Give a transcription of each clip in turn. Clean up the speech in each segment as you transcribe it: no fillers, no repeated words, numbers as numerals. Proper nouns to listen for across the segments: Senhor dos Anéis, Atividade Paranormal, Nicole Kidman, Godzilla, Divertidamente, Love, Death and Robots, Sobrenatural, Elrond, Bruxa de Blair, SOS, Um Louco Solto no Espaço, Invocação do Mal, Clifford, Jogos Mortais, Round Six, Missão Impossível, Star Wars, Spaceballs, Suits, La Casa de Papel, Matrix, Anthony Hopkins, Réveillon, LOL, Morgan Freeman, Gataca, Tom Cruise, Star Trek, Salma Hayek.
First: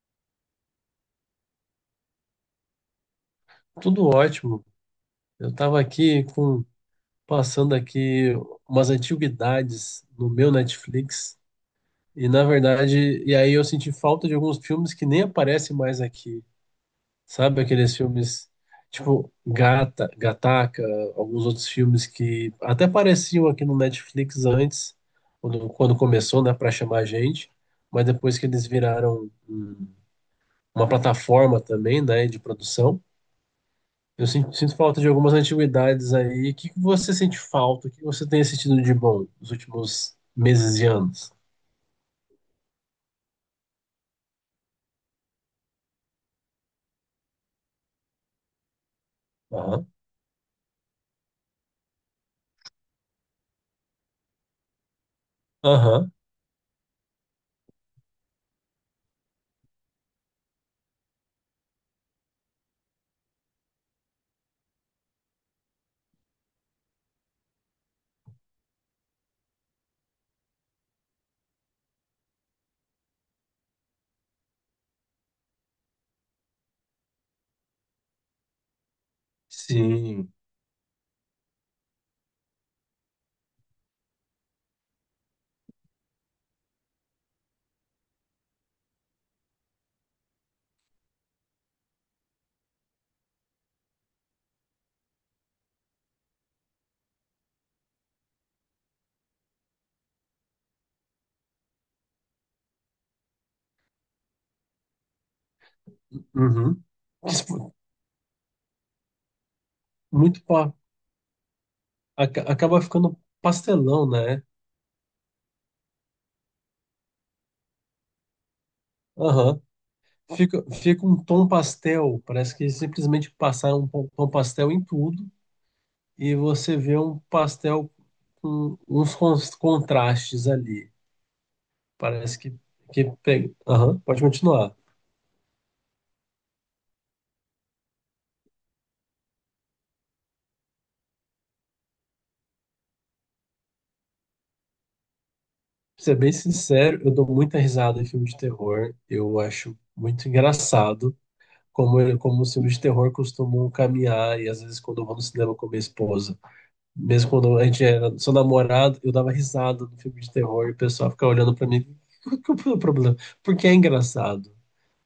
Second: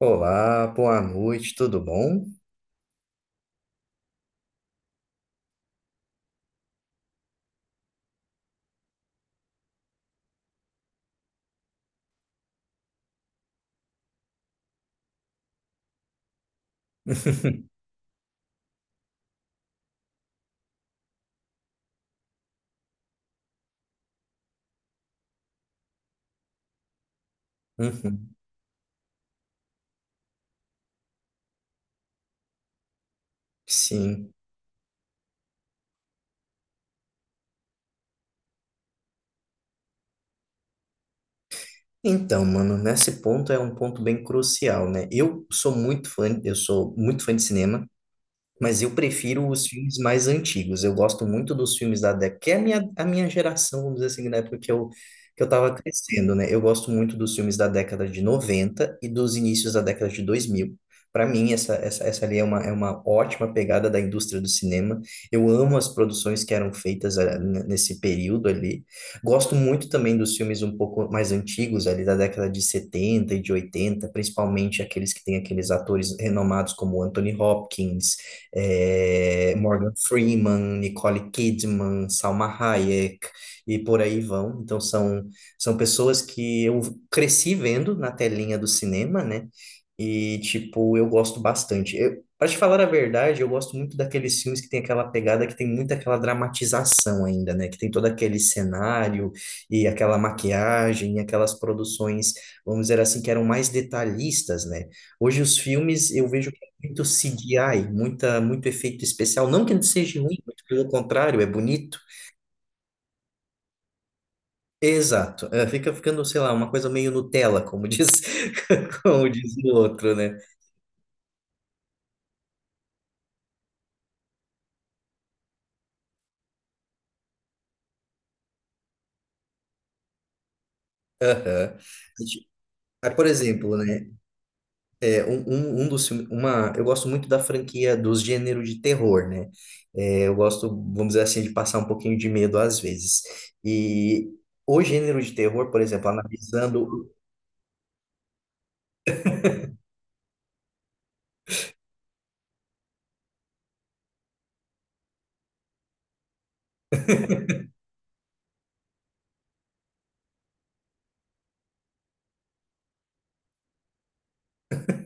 Olá, boa noite, tudo bom? Tudo ótimo. Eu estava aqui com passando aqui umas antiguidades no meu Netflix e aí eu senti falta de alguns filmes que nem aparecem mais aqui. Sabe aqueles filmes tipo Gata, Gataca, alguns outros filmes que até apareciam aqui no Netflix antes, quando começou, né, para chamar a gente, mas Uhum. depois que eles viraram uma plataforma também, né, de produção. Eu Sim. Sinto falta de algumas antiguidades aí. O que que você sente falta? O que você tem sentido de bom nos últimos meses e anos? Então, mano, nesse ponto é um ponto bem crucial, né? Eu sou muito fã, eu sou muito fã de cinema. Mas eu prefiro os Aham, filmes mais antigos. Eu gosto muito dos filmes da década, que é a minha geração, vamos dizer assim, na época que eu tava aham, crescendo, né? Eu gosto muito dos filmes da década de 90 e dos inícios da década de 2000. Para mim, essa ali é uma ótima pegada da indústria do cinema. Eu amo as produções que eram feitas nesse período ali. Gosto muito também dos filmes um pouco mais antigos, ali da década de 70 e de 80, principalmente aqueles que têm aqueles atores renomados como Anthony Hopkins, Morgan sim. Freeman, Nicole Kidman, Salma Hayek e por aí vão. Então são, são pessoas que eu cresci vendo na telinha do cinema, né? E, tipo, eu gosto bastante. Eu, pra te falar a verdade, eu gosto muito daqueles filmes que tem aquela pegada, que tem muito aquela dramatização ainda, né? Que tem todo aquele cenário e aquela maquiagem, e aquelas produções, vamos dizer assim, que eram mais detalhistas, né? Hoje os filmes eu vejo Uhum. muito Isso. CGI, muito efeito especial. Não que ele seja ruim, Muito muito pa... pelo contrário, é bonito. aca- acaba ficando pastelão, né? Exato. É, fica ficando, sei lá, uma coisa meio Nutella, como diz, como diz Aham. o outro, né? Fica, fica um tom pastel. Parece que simplesmente passaram um tom pastel em tudo e você vê um pastel com uns contrastes ali. Aham. Parece que Aí, por pega. exemplo, Aham, né? pode continuar. Um dos filmes, eu gosto muito da franquia dos gêneros de terror, né? É, eu gosto, vamos dizer assim, de passar um pouquinho de medo às vezes. E o gênero de terror, por Pra exemplo, ser bem sincero, analisando. eu dou muita risada em filme de terror. Eu acho muito engraçado como os filmes de terror costumam caminhar. E às vezes, quando eu vou no cinema com minha esposa, mesmo quando a gente era só namorado, eu dava risada no filme de terror e o pessoal ficava olhando pra mim. Qual que é o problema? Porque é engraçado.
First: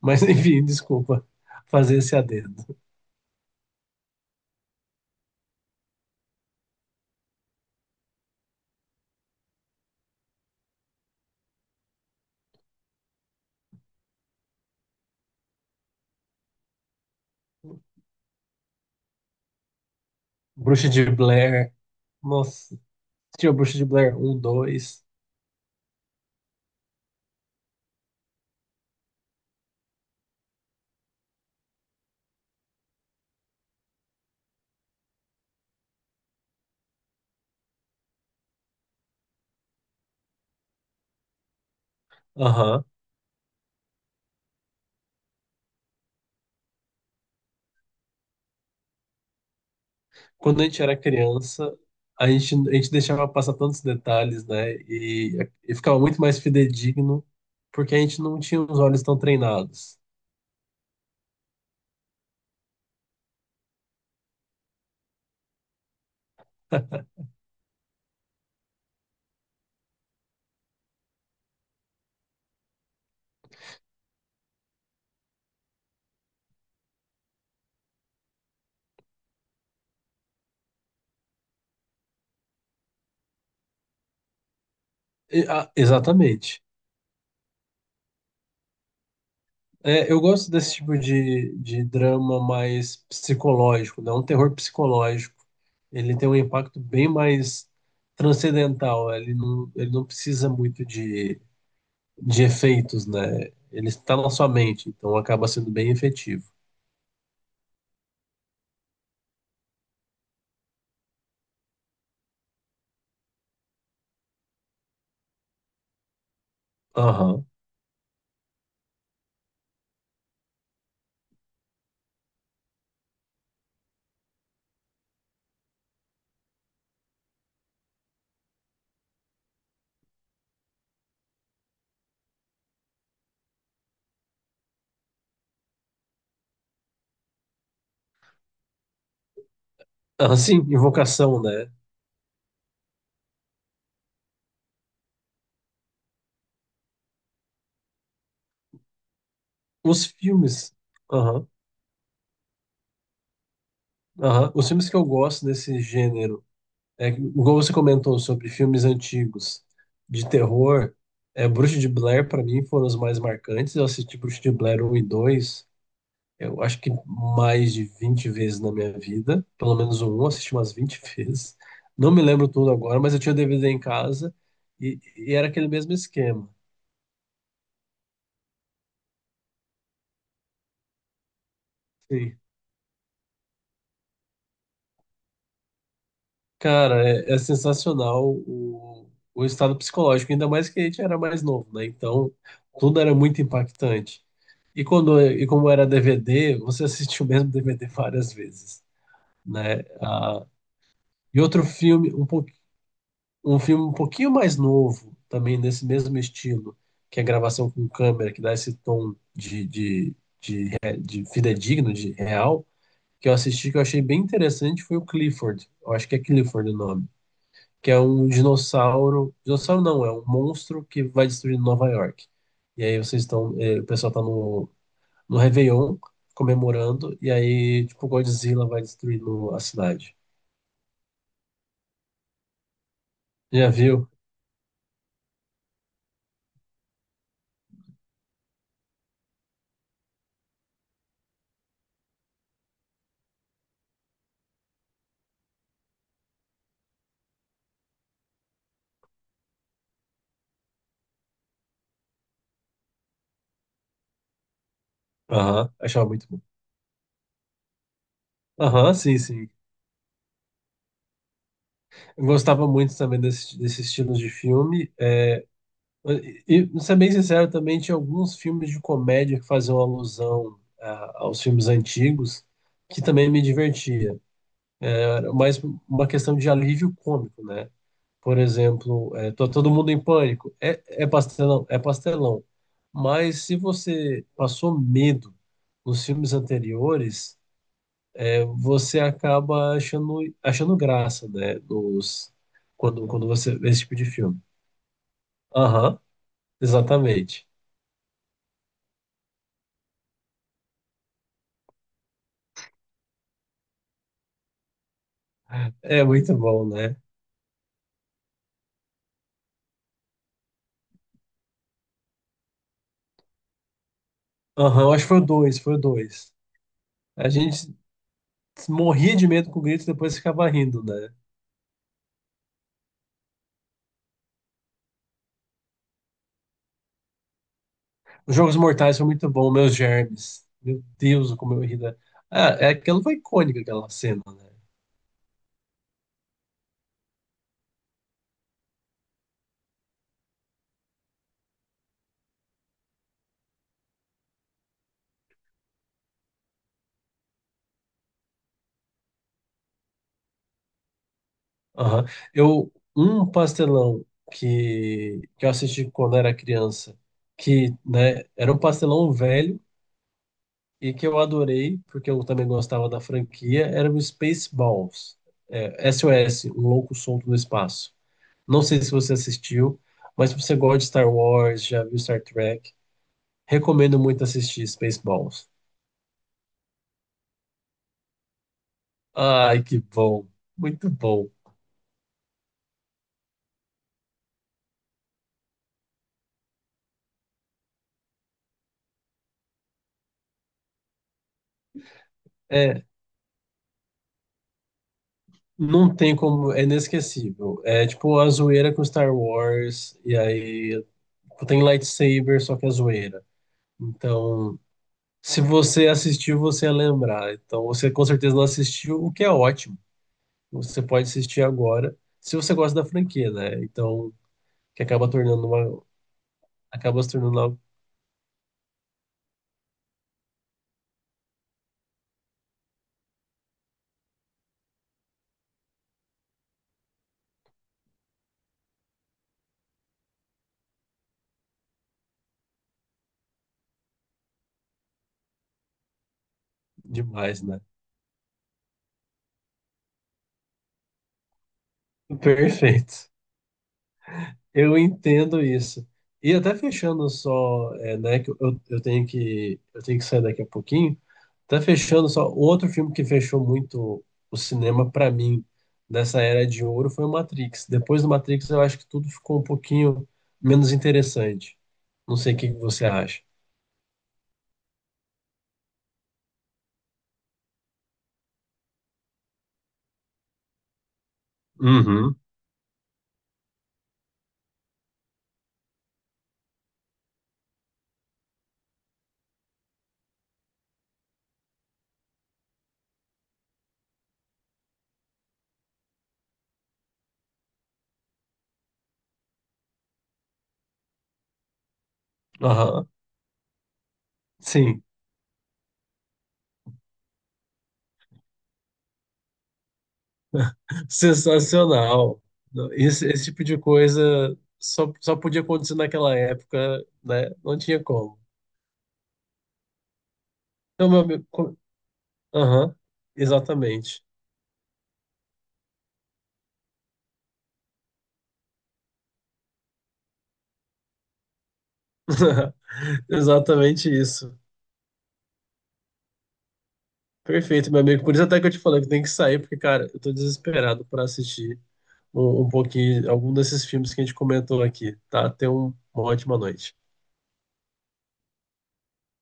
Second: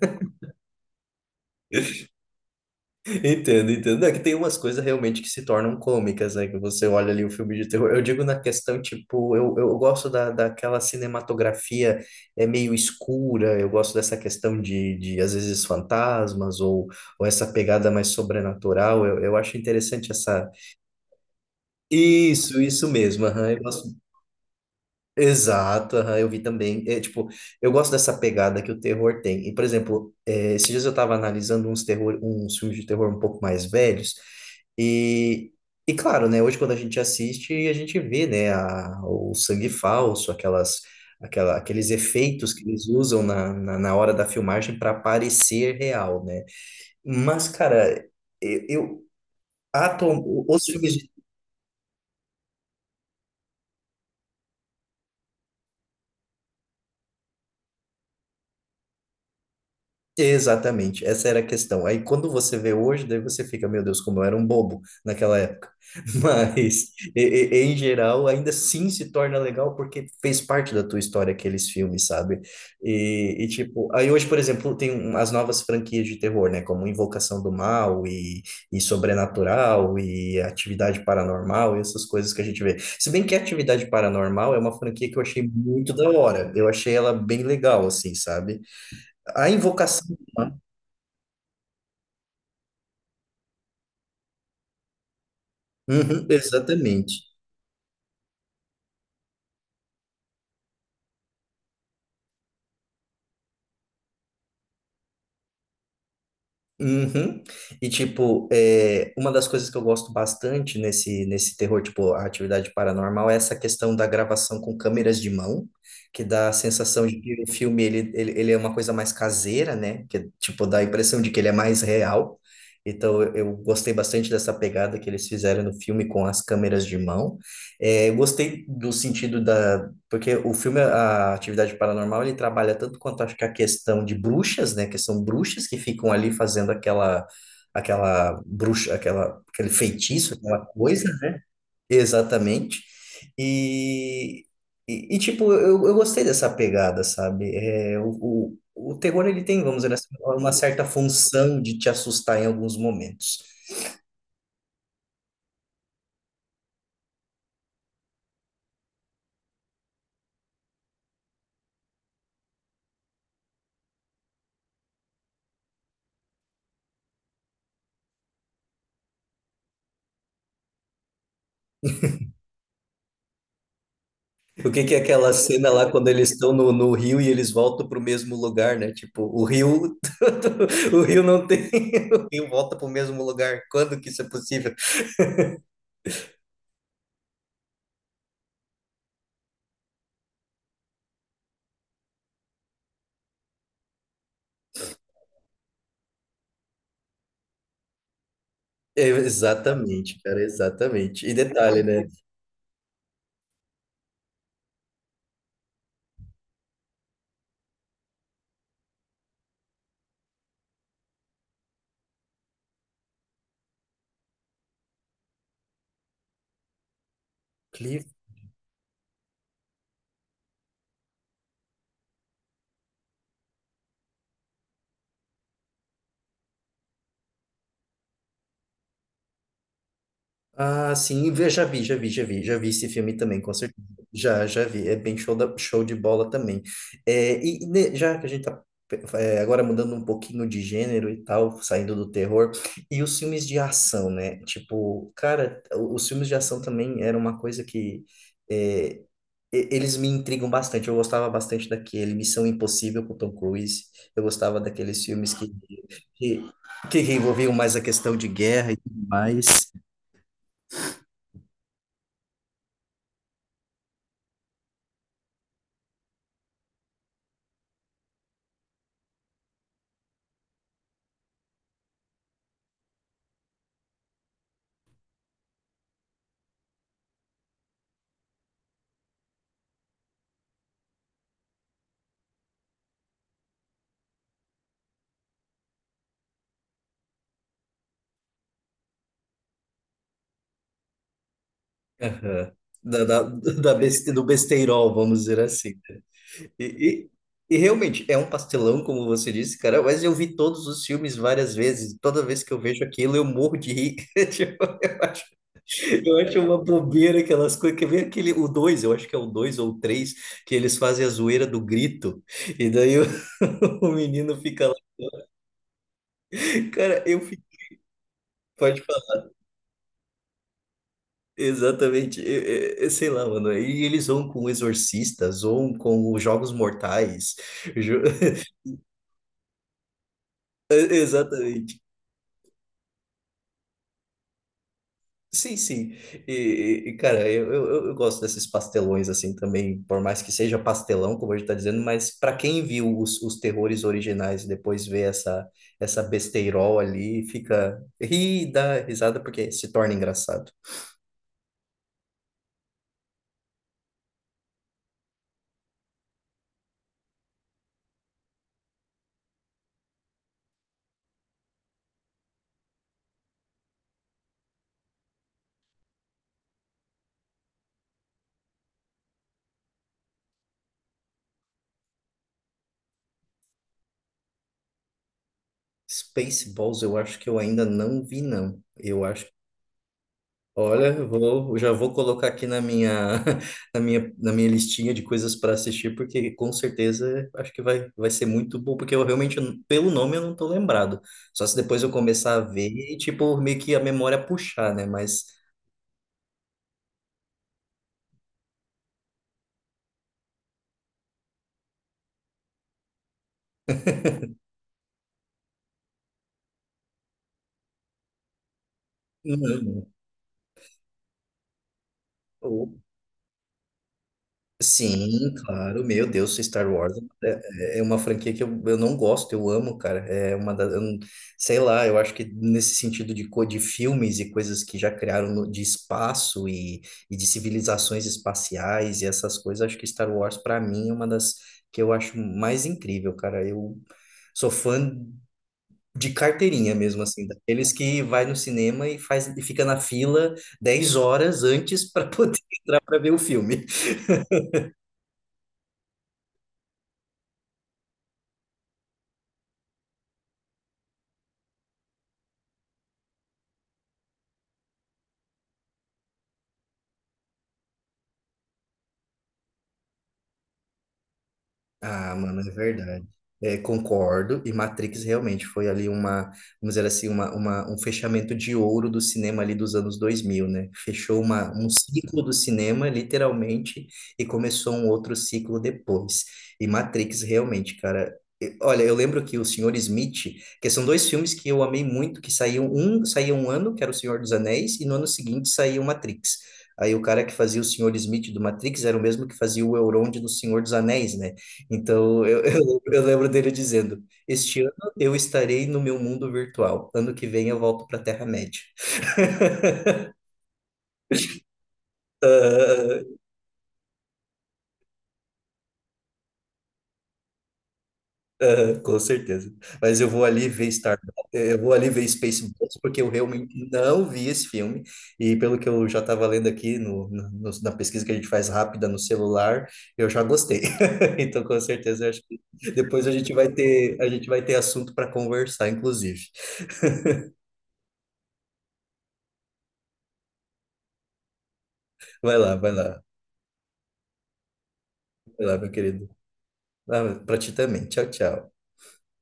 Mas enfim, desculpa fazer esse adendo. Entendo, entendo. É que tem umas coisas realmente que se tornam cômicas, né? Que você olha ali o filme de terror. Eu digo na questão, tipo, eu gosto daquela cinematografia é meio escura, eu gosto dessa questão de às vezes, fantasmas ou essa pegada mais sobrenatural. Eu acho interessante essa. Bruxa de Blair. Isso, Nossa, isso mesmo. Aham. tinha Eu Bruxa de gosto. Blair um dois. Exato, aham, eu vi também. É, tipo, eu gosto dessa pegada que o terror tem. E, por exemplo, é, esses dias eu estava analisando uns terror, uns filmes de terror um pouco mais velhos. E, e claro, né, hoje quando a gente assiste, a gente vê, né, a- o sangue falso, aquelas, aquela, aqueles efeitos que Aham. eles usam na hora da filmagem para parecer real, né? Mas, cara, eu atu- Quando os a gente era filmes. criança, a gente deixava passar tantos detalhes, né? E ficava muito mais fidedigno, porque a gente não tinha os olhos tão treinados. Exatamente, essa era a questão. Aí quando você vê hoje, daí você fica, meu Deus, como eu era um bobo naquela época. Mas, e- em geral, ainda assim se torna legal porque fez parte da tua história aqueles filmes, sabe? E, tipo, aí hoje, por exemplo, tem um- as novas franquias de terror, né? Como Invocação do Mal e Sobrenatural e Atividade Paranormal e essas coisas que a gente vê. Se bem que Atividade Paranormal é uma franquia que eu achei Ah, muito da hora. exatamente. Eu achei ela bem legal, assim, sabe? A É, Invocação. eu gosto desse tipo de drama mais psicológico, né? Um terror psicológico. Ele Uhum, tem um impacto bem exatamente. mais transcendental, né? Ele não precisa muito de efeitos, né? Ele está na sua mente, então acaba sendo bem efetivo. Uhum. E tipo, é, uma das coisas que eu gosto bastante nesse terror, tipo, a atividade paranormal, é essa questão da gravação com câmeras de mão, que dá a sensação de que Aham. o filme ele é uma coisa mais caseira, né? Que tipo, dá a impressão de que ele é mais real. Então, eu gostei bastante dessa pegada que eles fizeram no filme com as câmeras de mão. É, eu gostei do sentido. Porque o filme, a Atividade Paranormal, ele trabalha tanto quanto acho que a questão de bruxas, né? Que são bruxas que ficam ali fazendo aquela, aquela bruxa, aquela, aquele feitiço, Ah, sim, aquela coisa, né? invocação, né? Exatamente. E, tipo, eu gostei dessa pegada, sabe? É, o terror, ele tem, vamos dizer Os assim, uma filmes, certa aham, função de te assustar em alguns momentos. aham. Os filmes que eu gosto desse gênero, é, igual você comentou sobre filmes antigos de terror, é, Bruxa de Blair para mim foram os mais marcantes. Eu assisti Bruxa de Blair um e 2, eu acho que mais de 20 vezes na minha vida, pelo menos o 1 eu assisti umas 20 vezes. Não me lembro tudo agora, mas eu tinha o DVD em casa O que que é e, aquela e era aquele cena lá mesmo quando eles esquema. estão no rio e eles voltam para o mesmo lugar, né? Tipo, o rio, o rio não tem, o rio volta para o mesmo lugar. Quando que isso é possível? Cara, é, é sensacional o estado psicológico, ainda mais que a gente era mais novo, né? Então, tudo era muito impactante. E quando, e como era DVD, você assistiu o mesmo DVD várias vezes, É, né? exatamente, cara, Ah, exatamente. E e outro detalhe, né? filme, um filme um pouquinho mais novo, também nesse mesmo estilo, que é a gravação com câmera, que dá esse tom de fidedigno, de real, que eu assisti, que eu achei bem interessante, foi o Clifford. Eu acho que é Clifford o nome, que é um dinossauro. Dinossauro não, é um monstro que vai destruir Nova York. E aí vocês estão. O pessoal tá no, no Réveillon comemorando, e aí, tipo, Godzilla vai destruindo a cidade. Ah, sim, vê- já vi esse filme também, com Já certeza. viu? Já, já vi, é bem show, da- show de bola também. É, e né, já que a gente tá, é, agora mudando um pouquinho de gênero e tal, saindo do terror, e os filmes de ação, né? Tipo, cara, o- os filmes de ação também era uma coisa que é, eles me intrigam bastante. Eu gostava bastante daquele Missão Impossível com o Tom Cruise. Eu gostava daqueles filmes Aham, achava muito bom. que, que envolviam mais a questão de guerra e Aham, tudo sim, sim. mais. Eu gostava muito também desse, desse estilo de filme. É, e, ser bem sincero, também tinha alguns filmes de comédia que faziam alusão aos filmes antigos, que também me divertia. Era mais uma questão de alívio cômico, né? Por exemplo, é, todo mundo em pânico. É, é pastelão, é pastelão. Mas se você passou medo nos filmes anteriores, é, você acaba achando, achando graça, né? Dos, Aham. Da, quando, da, quando você vê da esse tipo de beste- do filme. besteirol, vamos dizer assim, né? Aham, E, exatamente. E realmente, é um pastelão, como você disse, cara, mas eu vi todos os filmes várias vezes. Toda vez que eu vejo aquilo, eu morro de rir. Tipo, É eu muito acho uma bom, né? bobeira aquelas coisas. Que vem aquele, o dois, eu acho que é o dois ou o três, que eles fazem a zoeira do grito. E daí o, o menino fica lá. Aham, acho que foi o dois, foi o dois. Cara, eu A fico. gente morria de medo com o grito e depois ficava rindo, né? Exatamente, eu sei lá, mano. E eles zoam com o Exorcista, zoam com os Jogos Mortais. Jo- Os Jogos Mortais foi muito bom, meus germes. Meu Deus, como eu ri Exatamente. da... Ah, é, aquela foi icônica, aquela cena, né? Sim, sim. E, cara, eu gosto desses pastelões assim também, por mais que seja pastelão, como a gente tá dizendo, mas para quem viu os terrores originais e depois vê essa, essa besteirol ali, fica ri, dá risada porque se torna engraçado. Aham. Eu, um pastelão que eu assisti quando era criança, que, né, era um pastelão velho e que eu adorei, porque eu também gostava da franquia, era o Spaceballs. É, SOS, Um Louco Solto no Espaço. Não sei se você assistiu, mas se você gosta de Star Wars, já viu Star Trek, recomendo muito assistir Spaceballs. Spaceballs eu acho que eu ainda não vi, não. Eu acho. Ai, que bom. Olha, Muito bom. Eu já vou colocar aqui na minha, na minha listinha de coisas para assistir, porque com certeza acho que vai, vai ser muito bom, porque eu realmente, pelo nome, eu não tô lembrado. Só se depois eu começar a ver É, e, tipo, meio que a memória puxar, né? Mas, não tem como, é inesquecível. É tipo a zoeira com Star Wars, e aí tipo, tem lightsaber, só que é zoeira. Então, se você assistiu, você ia lembrar. Então, você com certeza não assistiu, o que é ótimo. Você pode assistir agora, se você não. gosta da franquia, né? Então, que acaba Sim, tornando claro, uma, meu Deus, Star Wars acaba se é, tornando algo é é uma franquia que eu não gosto, eu amo, cara. É uma das, eu não- sei lá, eu acho que nesse sentido de, co- de filmes e coisas que já criaram no- de espaço e de civilizações espaciais e essas coisas, acho que Star Wars pra mim é uma das que eu acho mais incrível, cara. Eu sou fã de carteirinha mesmo, assim, demais, né? daqueles que vai no cinema e faz e fica na fila 10 horas antes para poder entrar para Perfeito. ver o filme. Eu entendo isso. E até fechando só, é, né, que eu tenho que sair daqui a pouquinho. Até fechando só, outro filme que fechou muito o cinema para mim nessa era de ouro foi o Matrix. Depois do Matrix, eu acho que tudo ficou um pouquinho menos interessante. Ah, Não sei o mano, que é que você verdade. acha. É, concordo. E Matrix realmente foi ali uma, vamos dizer assim, um fechamento de ouro do cinema ali dos anos dois mil, né? Fechou uma, um Uhum. ciclo do cinema, literalmente, e começou um outro ciclo depois. E Matrix realmente, cara. E- olha, eu lembro que o Senhor Smith, que são dois filmes que eu amei muito, saía um ano, que era O Senhor dos Anéis, e no ano seguinte saía o Matrix. Aí o cara que fazia o Senhor Smith do Matrix era o mesmo que fazia o Elrond do Senhor dos Anéis, né? Então, Aham. eu lembro dele dizendo: Este ano Sim. eu estarei no meu mundo virtual, ano que vem eu volto para a Terra-média. Sensacional. Ah, Esse tipo de coisa só, só podia acontecer naquela época, né? Não tinha como. Com certeza. Mas Então, meu amigo, eu vou ali ver aham, Spaceballs, porque eu realmente exatamente. não vi esse filme. E pelo que eu já estava lendo aqui na pesquisa que a gente faz rápida no celular, eu já gostei. Então, com certeza, eu acho que depois Exatamente a gente isso. vai ter assunto para conversar, inclusive. Perfeito, meu amigo. Por isso até que eu te falei que tem que sair, porque, cara, eu tô desesperado pra assistir Vai um lá, pouquinho, algum desses filmes que a gente comentou aqui, tá? vai Tenha lá, meu uma querido. ótima noite. Ah, ti também. Tchau, tchau.